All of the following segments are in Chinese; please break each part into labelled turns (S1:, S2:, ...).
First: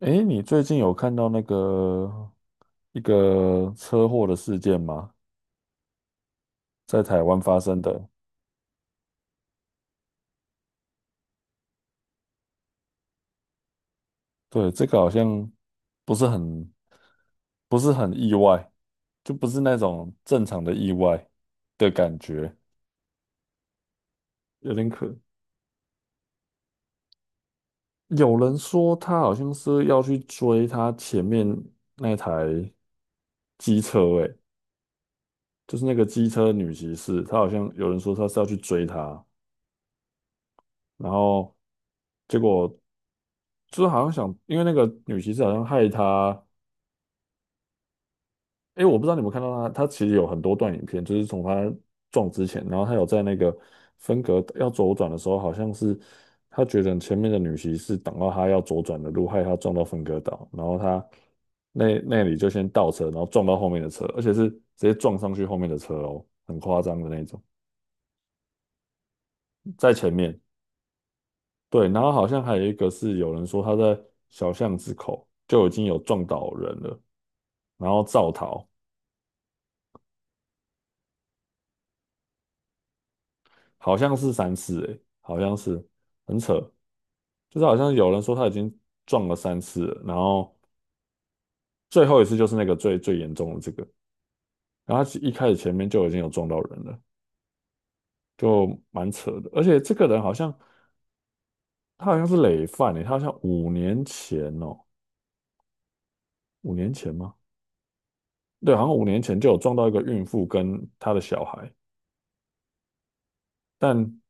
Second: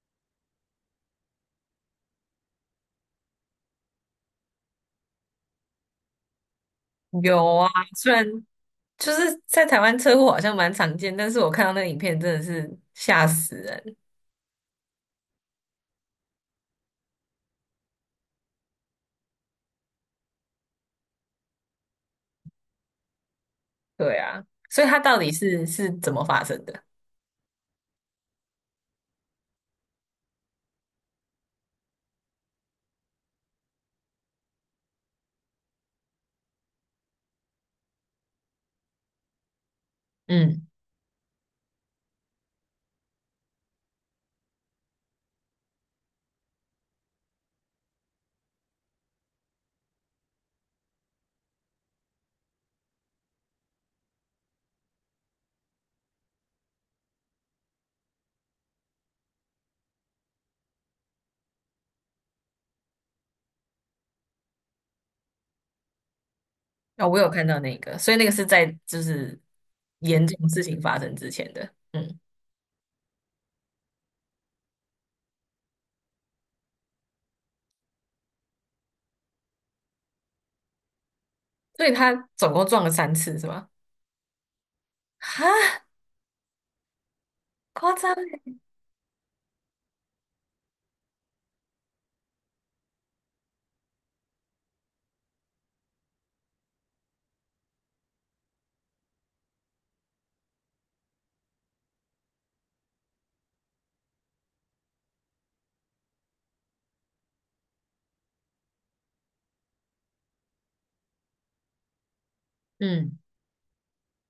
S1: 诶，你最近有看到一个车祸的事件吗？在台湾
S2: 有
S1: 发
S2: 啊，
S1: 生的。
S2: 虽然就是在台湾车祸好像蛮常见，但是我看到那个影片真的是吓死人。
S1: 对，这个好像不是很不是很意外，就不是那种正常的意外的感觉，
S2: 对啊，
S1: 有
S2: 所以
S1: 点
S2: 它
S1: 可。
S2: 到底是怎么发生的？
S1: 有人说他好像是要去追他前面那台机车。诶，就是那个机车女骑士，她好像有人说她是要去追他，
S2: 嗯，
S1: 然后结果。就是好像想，因为那个女骑士好像害他。诶，我不知道你们看到他，他其实有很多段影片，就是从他撞之前，然后他有在那个分隔要左转的时候，好像是他觉得前面的女骑士挡到他要左转的路，害他撞到分隔岛，然后他那里就先倒车，然后撞到后面的车，而且是直接撞上去后面的车哦，很夸张
S2: 啊、
S1: 的
S2: 我
S1: 那
S2: 有
S1: 种，
S2: 看到那个，所以那个是在就是
S1: 在前
S2: 严
S1: 面。
S2: 重事情发生之前的。
S1: 对，然后
S2: 嗯，
S1: 好像还有一个是有人说他在小巷子口就已经有撞倒人了，然后造逃。
S2: 所以他总共撞了3次是吗？
S1: 好像是三次诶，好
S2: 哈，
S1: 像是很扯。就是好像
S2: 夸
S1: 有
S2: 张
S1: 人说他已
S2: 欸
S1: 经撞了三次了，然后最后一次就是那个最严重的这个。然后他一开始前面就已经有撞到人了，就蛮扯的。而且这个人好像他好像是累犯诶，他好像五年前哦，五年前吗？对，好像五年前就有撞到一个孕妇跟她的小孩，
S2: 嗯。
S1: 但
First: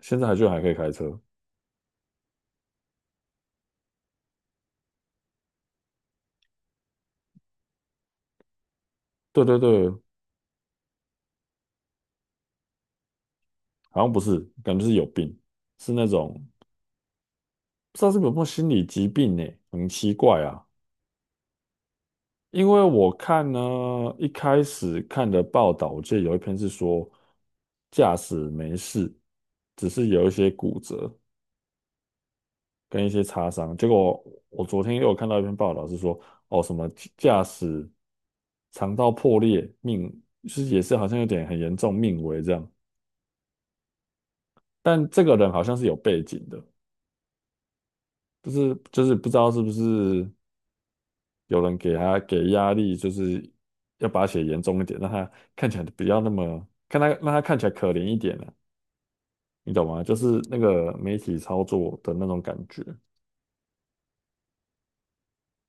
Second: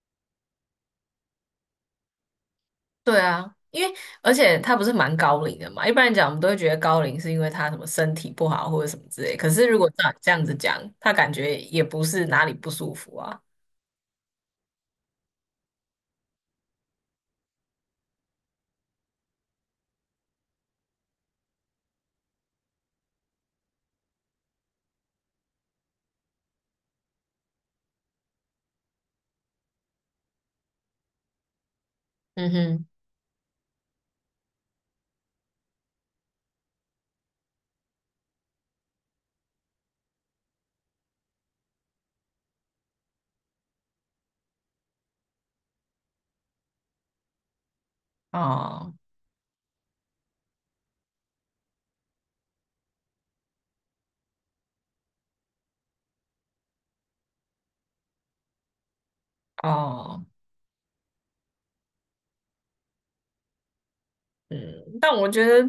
S1: 现在还居然还可以开车。
S2: 对啊，而且他不是蛮高龄的嘛，一般来讲我们都会觉得高龄是因为他什么身体不好或者什么之类，
S1: 对
S2: 可
S1: 对
S2: 是如果
S1: 对，
S2: 照你这样子讲，他感觉也不是哪里不舒服啊。
S1: 好像不是，感觉是有病，是那种。不知道是不是有心理疾病呢、很奇怪啊。因为我看呢，一开始看的报道，我记得有一篇是说驾驶没事，只是有一些骨折
S2: 嗯哼，
S1: 跟一些擦伤。结果我昨天又有看到一篇报道是说，哦，什么驾驶肠道破裂，命就是也是好像有点很严重，命危这样。但这个人好像是有背景的，就是
S2: 哦
S1: 就是不知道是不是。有人给他给压力，就是要把他写严重一点，让他看起来不要那么，看他让他看起来可怜一点啊，你懂吗？就
S2: 哦，
S1: 是那个媒体操作的那种感觉。
S2: 嗯，但我觉得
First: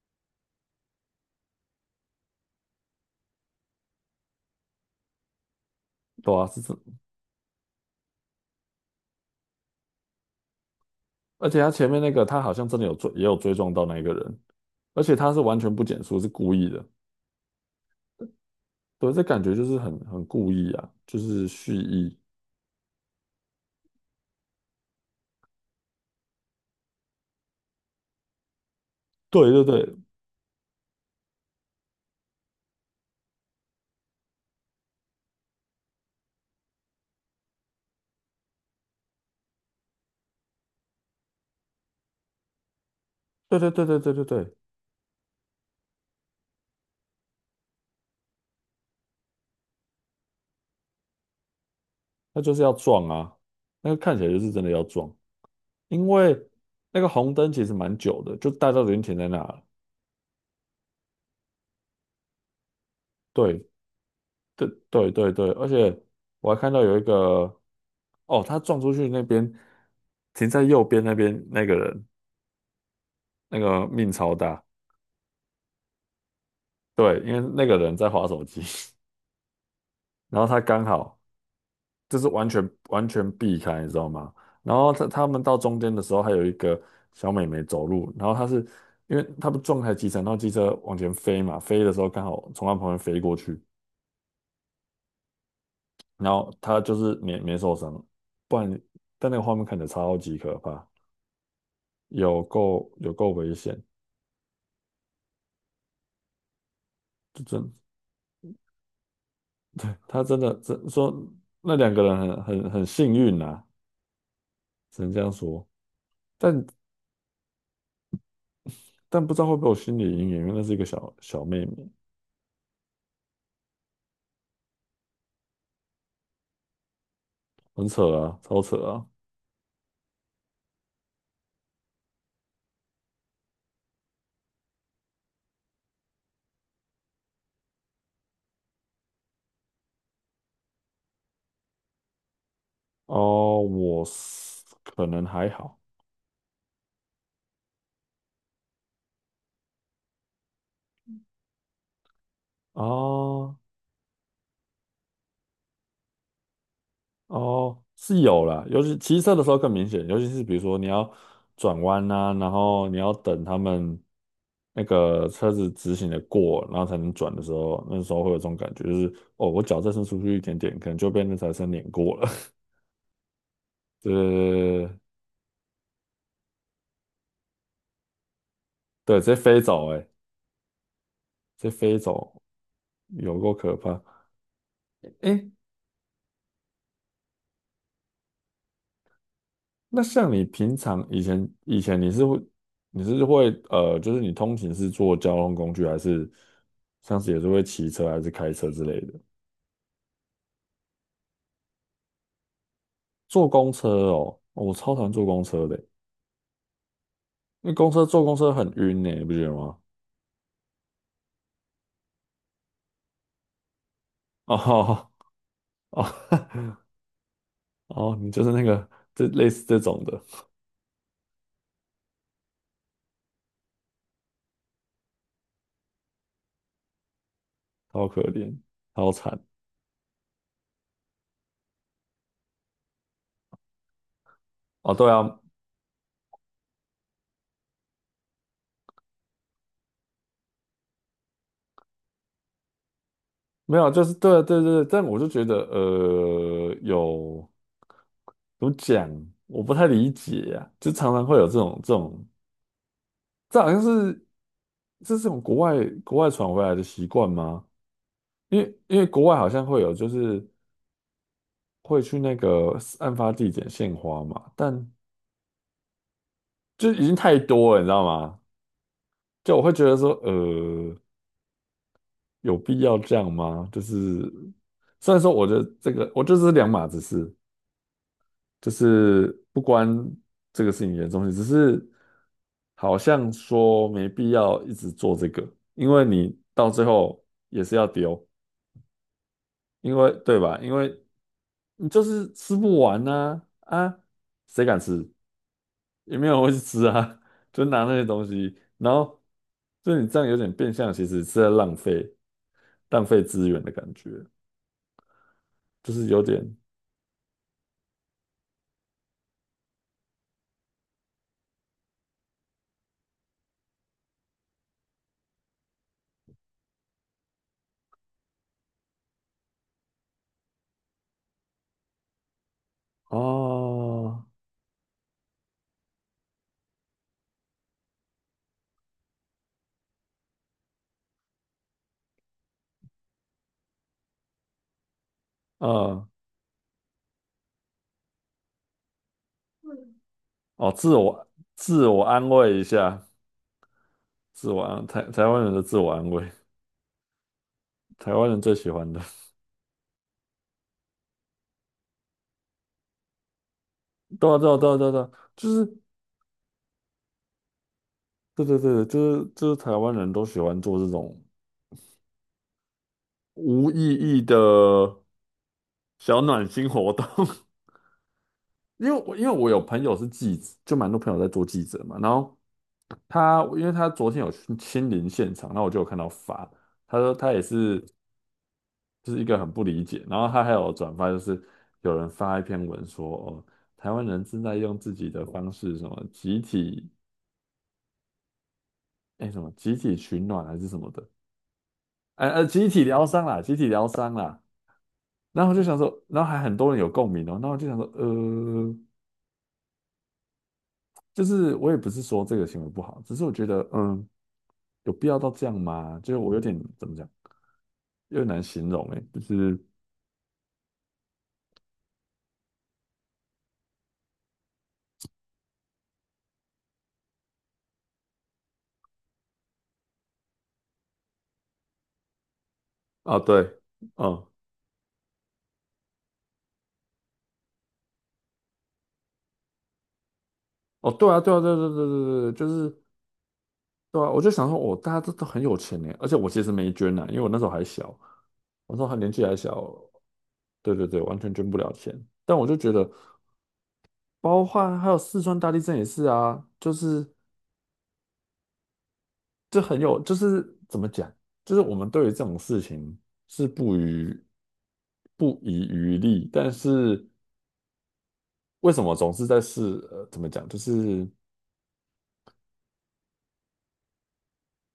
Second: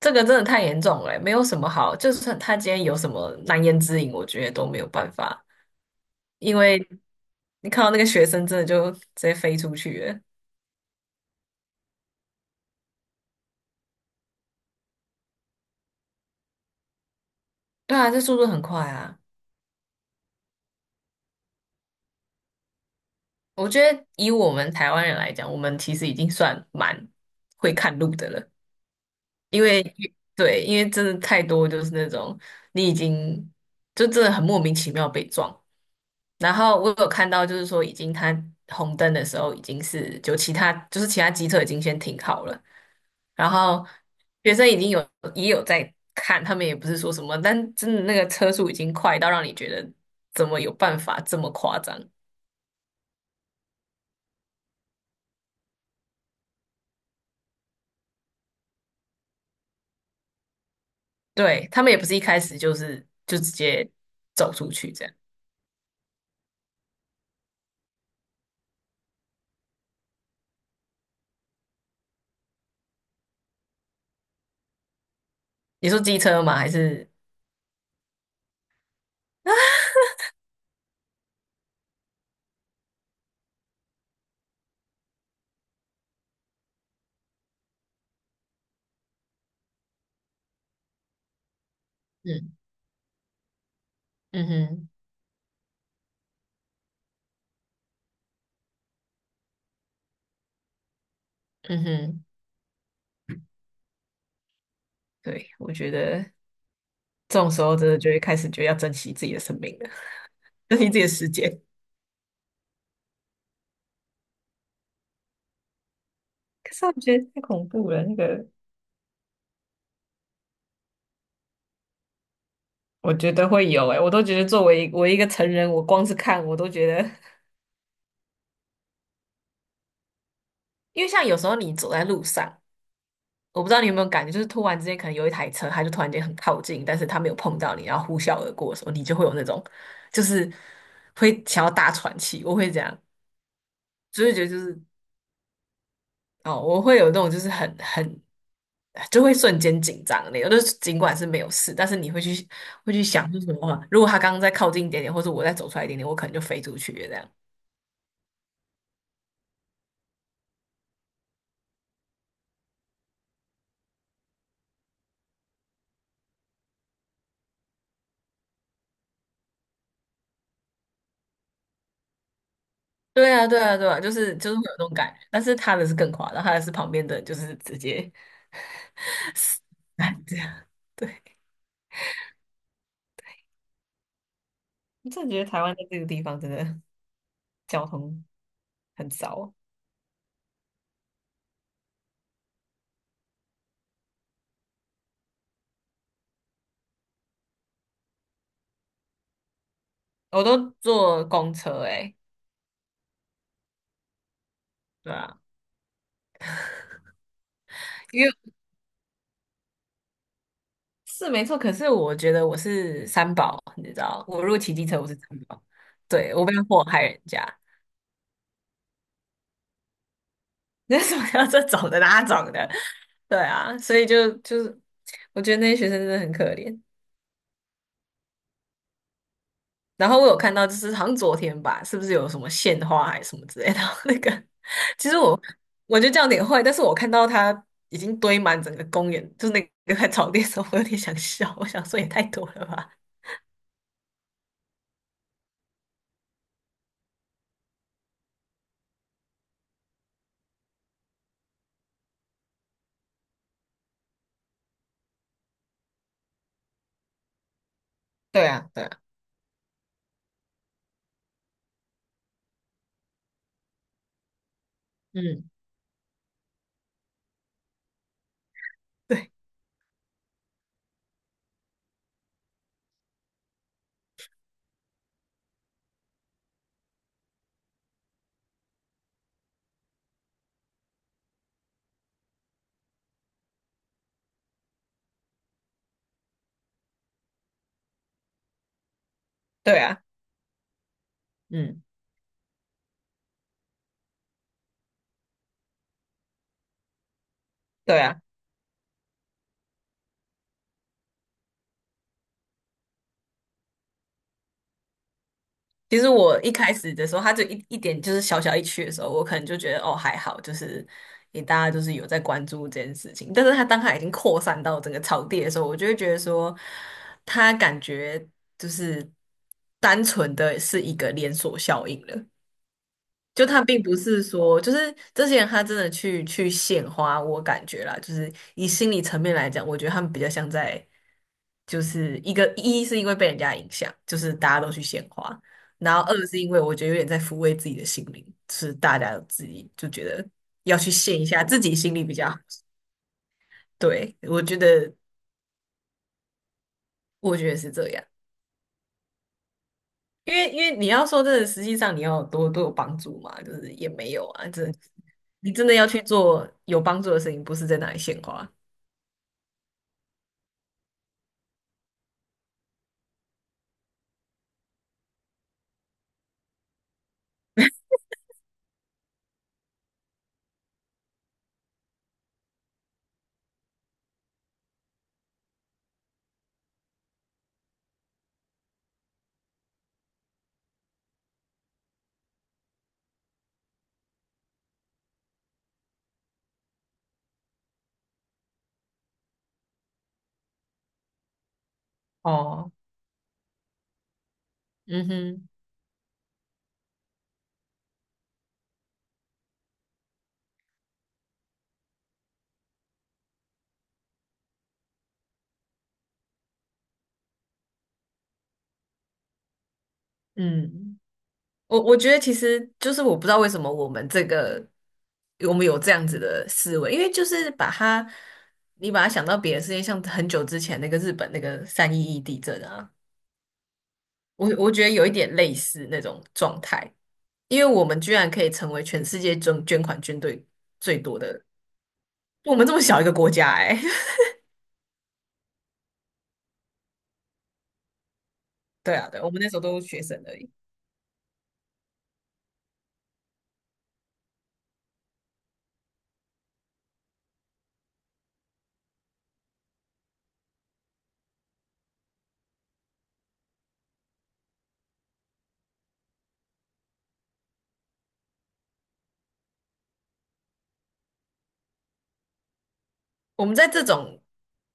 S2: 这个真的太严重了欸，没有什么好，就算他今天有什么难言之隐，我觉得都没有办法，
S1: 对啊，
S2: 因
S1: 是这。
S2: 为你看到那个学生真的就直接飞出去了。
S1: 而且他前面那个他好像真的有追，也有追撞到那一个人，而且他是完全不减速，是故意的。
S2: 对啊，这速度很快
S1: 对，
S2: 啊。
S1: 这感觉就是很故意啊，就是蓄意。
S2: 我觉得以我们台湾人来讲，我们其实已经算蛮会看路的了，
S1: 对
S2: 因
S1: 对
S2: 为
S1: 对
S2: 对，因为真的太多就是那种你已经就真的很莫名其妙被撞。然后我有看到，就是说已经他红灯的时候，已经是就其他机车已经先停好了，然
S1: 对对对
S2: 后
S1: 对对对对，
S2: 学生已经有也有在看，他们也不是说什么，但真的那个车速已经快到让你觉得怎么有办法这么夸张？
S1: 他就是要撞啊，那个看起来就是真的要撞。因为那个红灯其实蛮久的，就大家都已经停在那了。
S2: 对，他们也不是一开始就直
S1: 对，
S2: 接走
S1: 对，
S2: 出去这
S1: 对，
S2: 样。
S1: 对，对，而且我还看到有一个，哦，他撞出去那边，停在右边那边那个人，那个命超大。
S2: 你说机车吗？还是
S1: 对，因为那个人在划手机，然后他刚好就是完全避开，你知道吗？然后他们到中间的时候，还有一个小美眉走路，然后她是因为他不撞开机车，然后机车往前飞嘛，飞的时候刚好
S2: 嗯
S1: 从他旁边飞过去，
S2: 嗯哼
S1: 然后他就是没受伤，不然但那个画面看着超级可怕，
S2: 嗯哼，
S1: 有够危险。
S2: 对，我觉得这
S1: 就
S2: 种时
S1: 真
S2: 候真的就会开始就要珍惜自己的生命了，
S1: 他真的
S2: 珍惜
S1: 真
S2: 自己的
S1: 说
S2: 时间。
S1: 那两个人很幸运呐、只能这样说。但
S2: 可是我觉得太恐怖了，那个
S1: 但不知道会不会有心理阴影，因为那是一个小小妹妹。
S2: 我觉得会有诶、我都觉得作为我一个成人，我光是看我都觉得，
S1: 很扯啊，超扯啊。
S2: 因为像有时候你走在路上，我不知道你有没有感觉，就是突然之间可能有一台车，它就突然间很靠近，但是它没有碰到你，然后呼啸而过的时候，你就会有那种，就是会想要大喘气。我会这样，
S1: 哦，我
S2: 就会觉得就
S1: 是
S2: 是
S1: 可能还好
S2: 哦，我会有那种就是很就会瞬间紧张的那种，就是尽管是没有事，但是你会去
S1: 啊。
S2: 会去想是什
S1: 哦
S2: 么啊，如果他刚刚再靠近一点点，或者我再走出来一点点，我可能就飞出去了这样。
S1: 哦，是有啦，尤其骑车的时候更明显，尤其是比如说你要转弯呐，然后你要等他们那个车子直行的过，然后才能转的时候，那时候会有这种感觉，就是哦，我脚再伸出去一点点，可能就被那台车碾过了。
S2: 对啊，对啊，对啊，
S1: 对
S2: 就
S1: 对对
S2: 是就是会有那
S1: 对
S2: 种
S1: 对，
S2: 感觉，但是他的是更夸张，他的是旁边的就是直接
S1: 对直接飞走、欸，哎，
S2: 这样。对，
S1: 直接飞走，有够可怕。
S2: 我真的觉
S1: 哎、
S2: 得台湾在这个地方真的。交通很糟，
S1: 那像你平常以前你是会就是你通勤是坐交通工具，还是像是也是会骑车还是开车之类的？
S2: 我都坐公车诶、欸
S1: 坐公车哦，哦我超讨厌
S2: 对
S1: 坐
S2: 啊，
S1: 公车的，因为
S2: 因为
S1: 公车很晕呢，你不觉得吗？
S2: 是没错，可是我觉得我是三宝，你知道，我如果骑机车我
S1: 哦
S2: 是三宝，
S1: 哦
S2: 对，我不要 祸害人家，
S1: 哦，你就是那个这类似这种的。
S2: 那什么要这种的那种的，对啊，所以就是我觉得那些学生真的很可怜。
S1: 超可怜，超惨
S2: 然后我有看到，就是好像昨天吧，是不是有什么献花还是什么之类的？那个，
S1: 哦。
S2: 其
S1: 对
S2: 实
S1: 啊，
S2: 我就得这样有点坏，但是我看到它已经堆满整个公园，就是那个在草地的时候，我有点想笑，我想说也太多了吧。
S1: 没有啊，就是对啊对对对，但我就觉得有怎么讲，我不太理解呀、就常常会有这种。这好像是这是从国外传回来的习惯吗？
S2: 对
S1: 因
S2: 啊，
S1: 为
S2: 对
S1: 因
S2: 啊，
S1: 为国外好像会有，就是会去那个案发地点献花嘛，但
S2: 嗯，
S1: 就已经太多了，你知道吗？
S2: 对，
S1: 就我会觉得说，有必要这样吗？就是虽然说我觉得这个，我就是两码子事，就是不关这个事情严重性，只是好像说没必要一直做这个，因为你到最后也是要丢。
S2: 对
S1: 因
S2: 啊，
S1: 为对吧？因为
S2: 嗯。
S1: 你就是吃不完呐啊，啊谁敢吃？也没有人会去吃啊，就拿那
S2: 对
S1: 些
S2: 啊。
S1: 东西，然后就你这样有点变相，其实是在浪费资源的感觉，就
S2: 其
S1: 是
S2: 实
S1: 有
S2: 我
S1: 点
S2: 一开始的时候，他就一点就是小小一区的时候，我可能就觉得哦还好，就是也大家就是有在关注这件事情。但是他当他已经扩散到整个草地的时候，我就会觉得说，他感觉就是单纯的是一个连锁效应了。就他并不是
S1: 哦。
S2: 说，就是这些人他真的去去献花，我感觉啦，就是以心理层面来讲，我觉得他们比较像在，就是一个一是因为被人家影响，就是大家都去献花，然后
S1: 嗯，
S2: 二是因为我觉得有点在抚慰自己的心灵，就是大家自己就觉得
S1: 哦，
S2: 要去献一下自己
S1: 自
S2: 心
S1: 我
S2: 里比
S1: 安
S2: 较好
S1: 慰一下，
S2: 对，我
S1: 自
S2: 觉
S1: 我
S2: 得
S1: 台湾人的自我安慰，
S2: 我觉得是这样。
S1: 台湾人最喜欢的。
S2: 因为你要说真的，实际上你要有多有帮助嘛，就是也没 有
S1: 对啊
S2: 啊，
S1: 对啊
S2: 这
S1: 对啊对啊，对啊就
S2: 你真的
S1: 是
S2: 要去做有帮助的事情，不是在那里献
S1: 对
S2: 花。
S1: 对对，就是台湾人都喜欢做这种无意义的小暖心活动。因为我有朋友是记者，就蛮多朋友在做记者嘛。然后他因为他昨天有去亲临现场，然后我就有看到发，他说他也是就是一个很不理解，然后他还有转发，就是有人发一篇文说哦，台湾人正在用自己的方式什么集体什么集体取暖还是什么的，集
S2: 哦，
S1: 体疗伤啦，集体疗伤啦。
S2: 嗯
S1: 然
S2: 哼，
S1: 后我就想说，然后还很多人有共鸣哦，然后我就想说，就是我也不是说这个行为不好，只是我觉得，嗯，有必要到这样吗？就是我有点怎么讲，有点难形容诶，就是
S2: 嗯，我觉得其实就是我不知道为什么我们有这样子的思维，因为就是把它你把它想到别的事情，像很久之前那个日本那个3·11地震啊，
S1: 啊，对，嗯，
S2: 我觉得有一点类似那种状态，因为我们居然可以成为全世界捐款军队。
S1: 哦，
S2: 最
S1: 对
S2: 多
S1: 啊，对啊，
S2: 的
S1: 对啊对啊对啊对啊对啊，就
S2: 我们这么
S1: 是
S2: 小一个国家、欸，哎，
S1: 对啊，我就想说，哦，大家都都很有钱诶，而且我其实没捐呐，因为我那时候还小，我那时候
S2: 对
S1: 还
S2: 啊，
S1: 年
S2: 对，
S1: 纪
S2: 我
S1: 还
S2: 们那时候
S1: 小。
S2: 都是学生而已。
S1: 对对对，完全捐不了钱。但我就觉得，包括还有四川大地震也是啊，就是。这很有，就是怎么讲，就是我们对于这种事情是不遗余力，但是为什么总是在试？怎么讲，就是
S2: 我们在这种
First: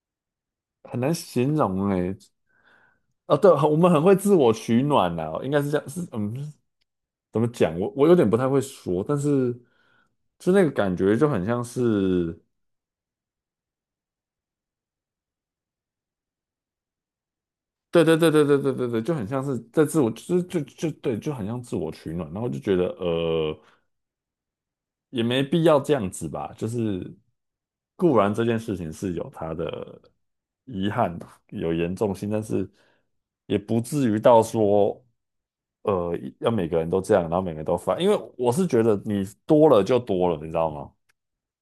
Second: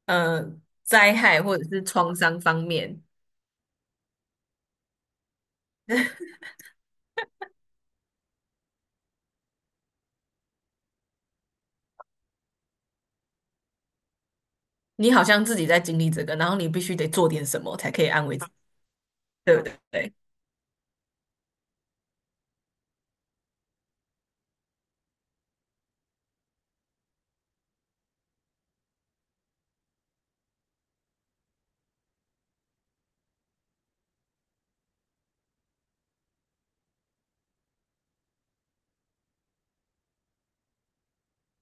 S2: 呃
S1: 很难
S2: 灾害
S1: 形
S2: 或者是
S1: 容哎、
S2: 创
S1: 欸
S2: 伤方面，
S1: 啊，对，我们很会自我取暖呐、应该是这样，是嗯，怎么讲？我有点不太会说，但是就那个感觉就很像是，
S2: 你好像自己在经历这个，然后你必须得做点什么才可
S1: 对
S2: 以
S1: 对
S2: 安
S1: 对
S2: 慰
S1: 对
S2: 自己，
S1: 对对对对，就很像
S2: 对
S1: 是
S2: 不
S1: 在自我，
S2: 对？
S1: 就是就对，就很像自我取暖，然后就觉得呃。也没必要这样子吧。就是固然这件事情是有它的遗憾，有严重性，但是也不至于到说，要每个人都这样，然后每个人都发。因为我是觉得你多了就多了，你知道吗？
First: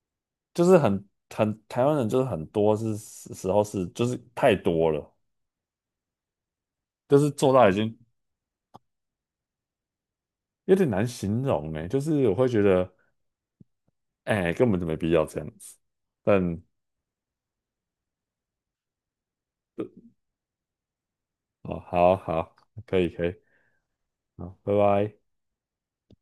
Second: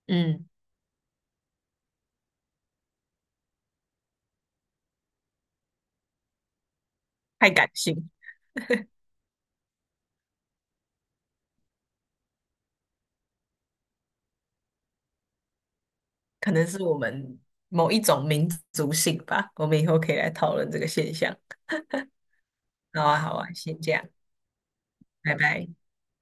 S2: 嗯，
S1: 就是很台湾人就是很多是时候是就是太多了，就是
S2: 太
S1: 做到
S2: 感
S1: 已经
S2: 性，
S1: 有点难形容呢。就是我会觉得，哎、根本就没必要这样子。
S2: 可
S1: 但
S2: 能是我们某一种民族性吧。我们以后可以来讨论这个现象。
S1: 哦，好好，可
S2: 好
S1: 以
S2: 啊，
S1: 可
S2: 好
S1: 以。
S2: 啊，先这样，
S1: 好，拜拜。
S2: 拜拜。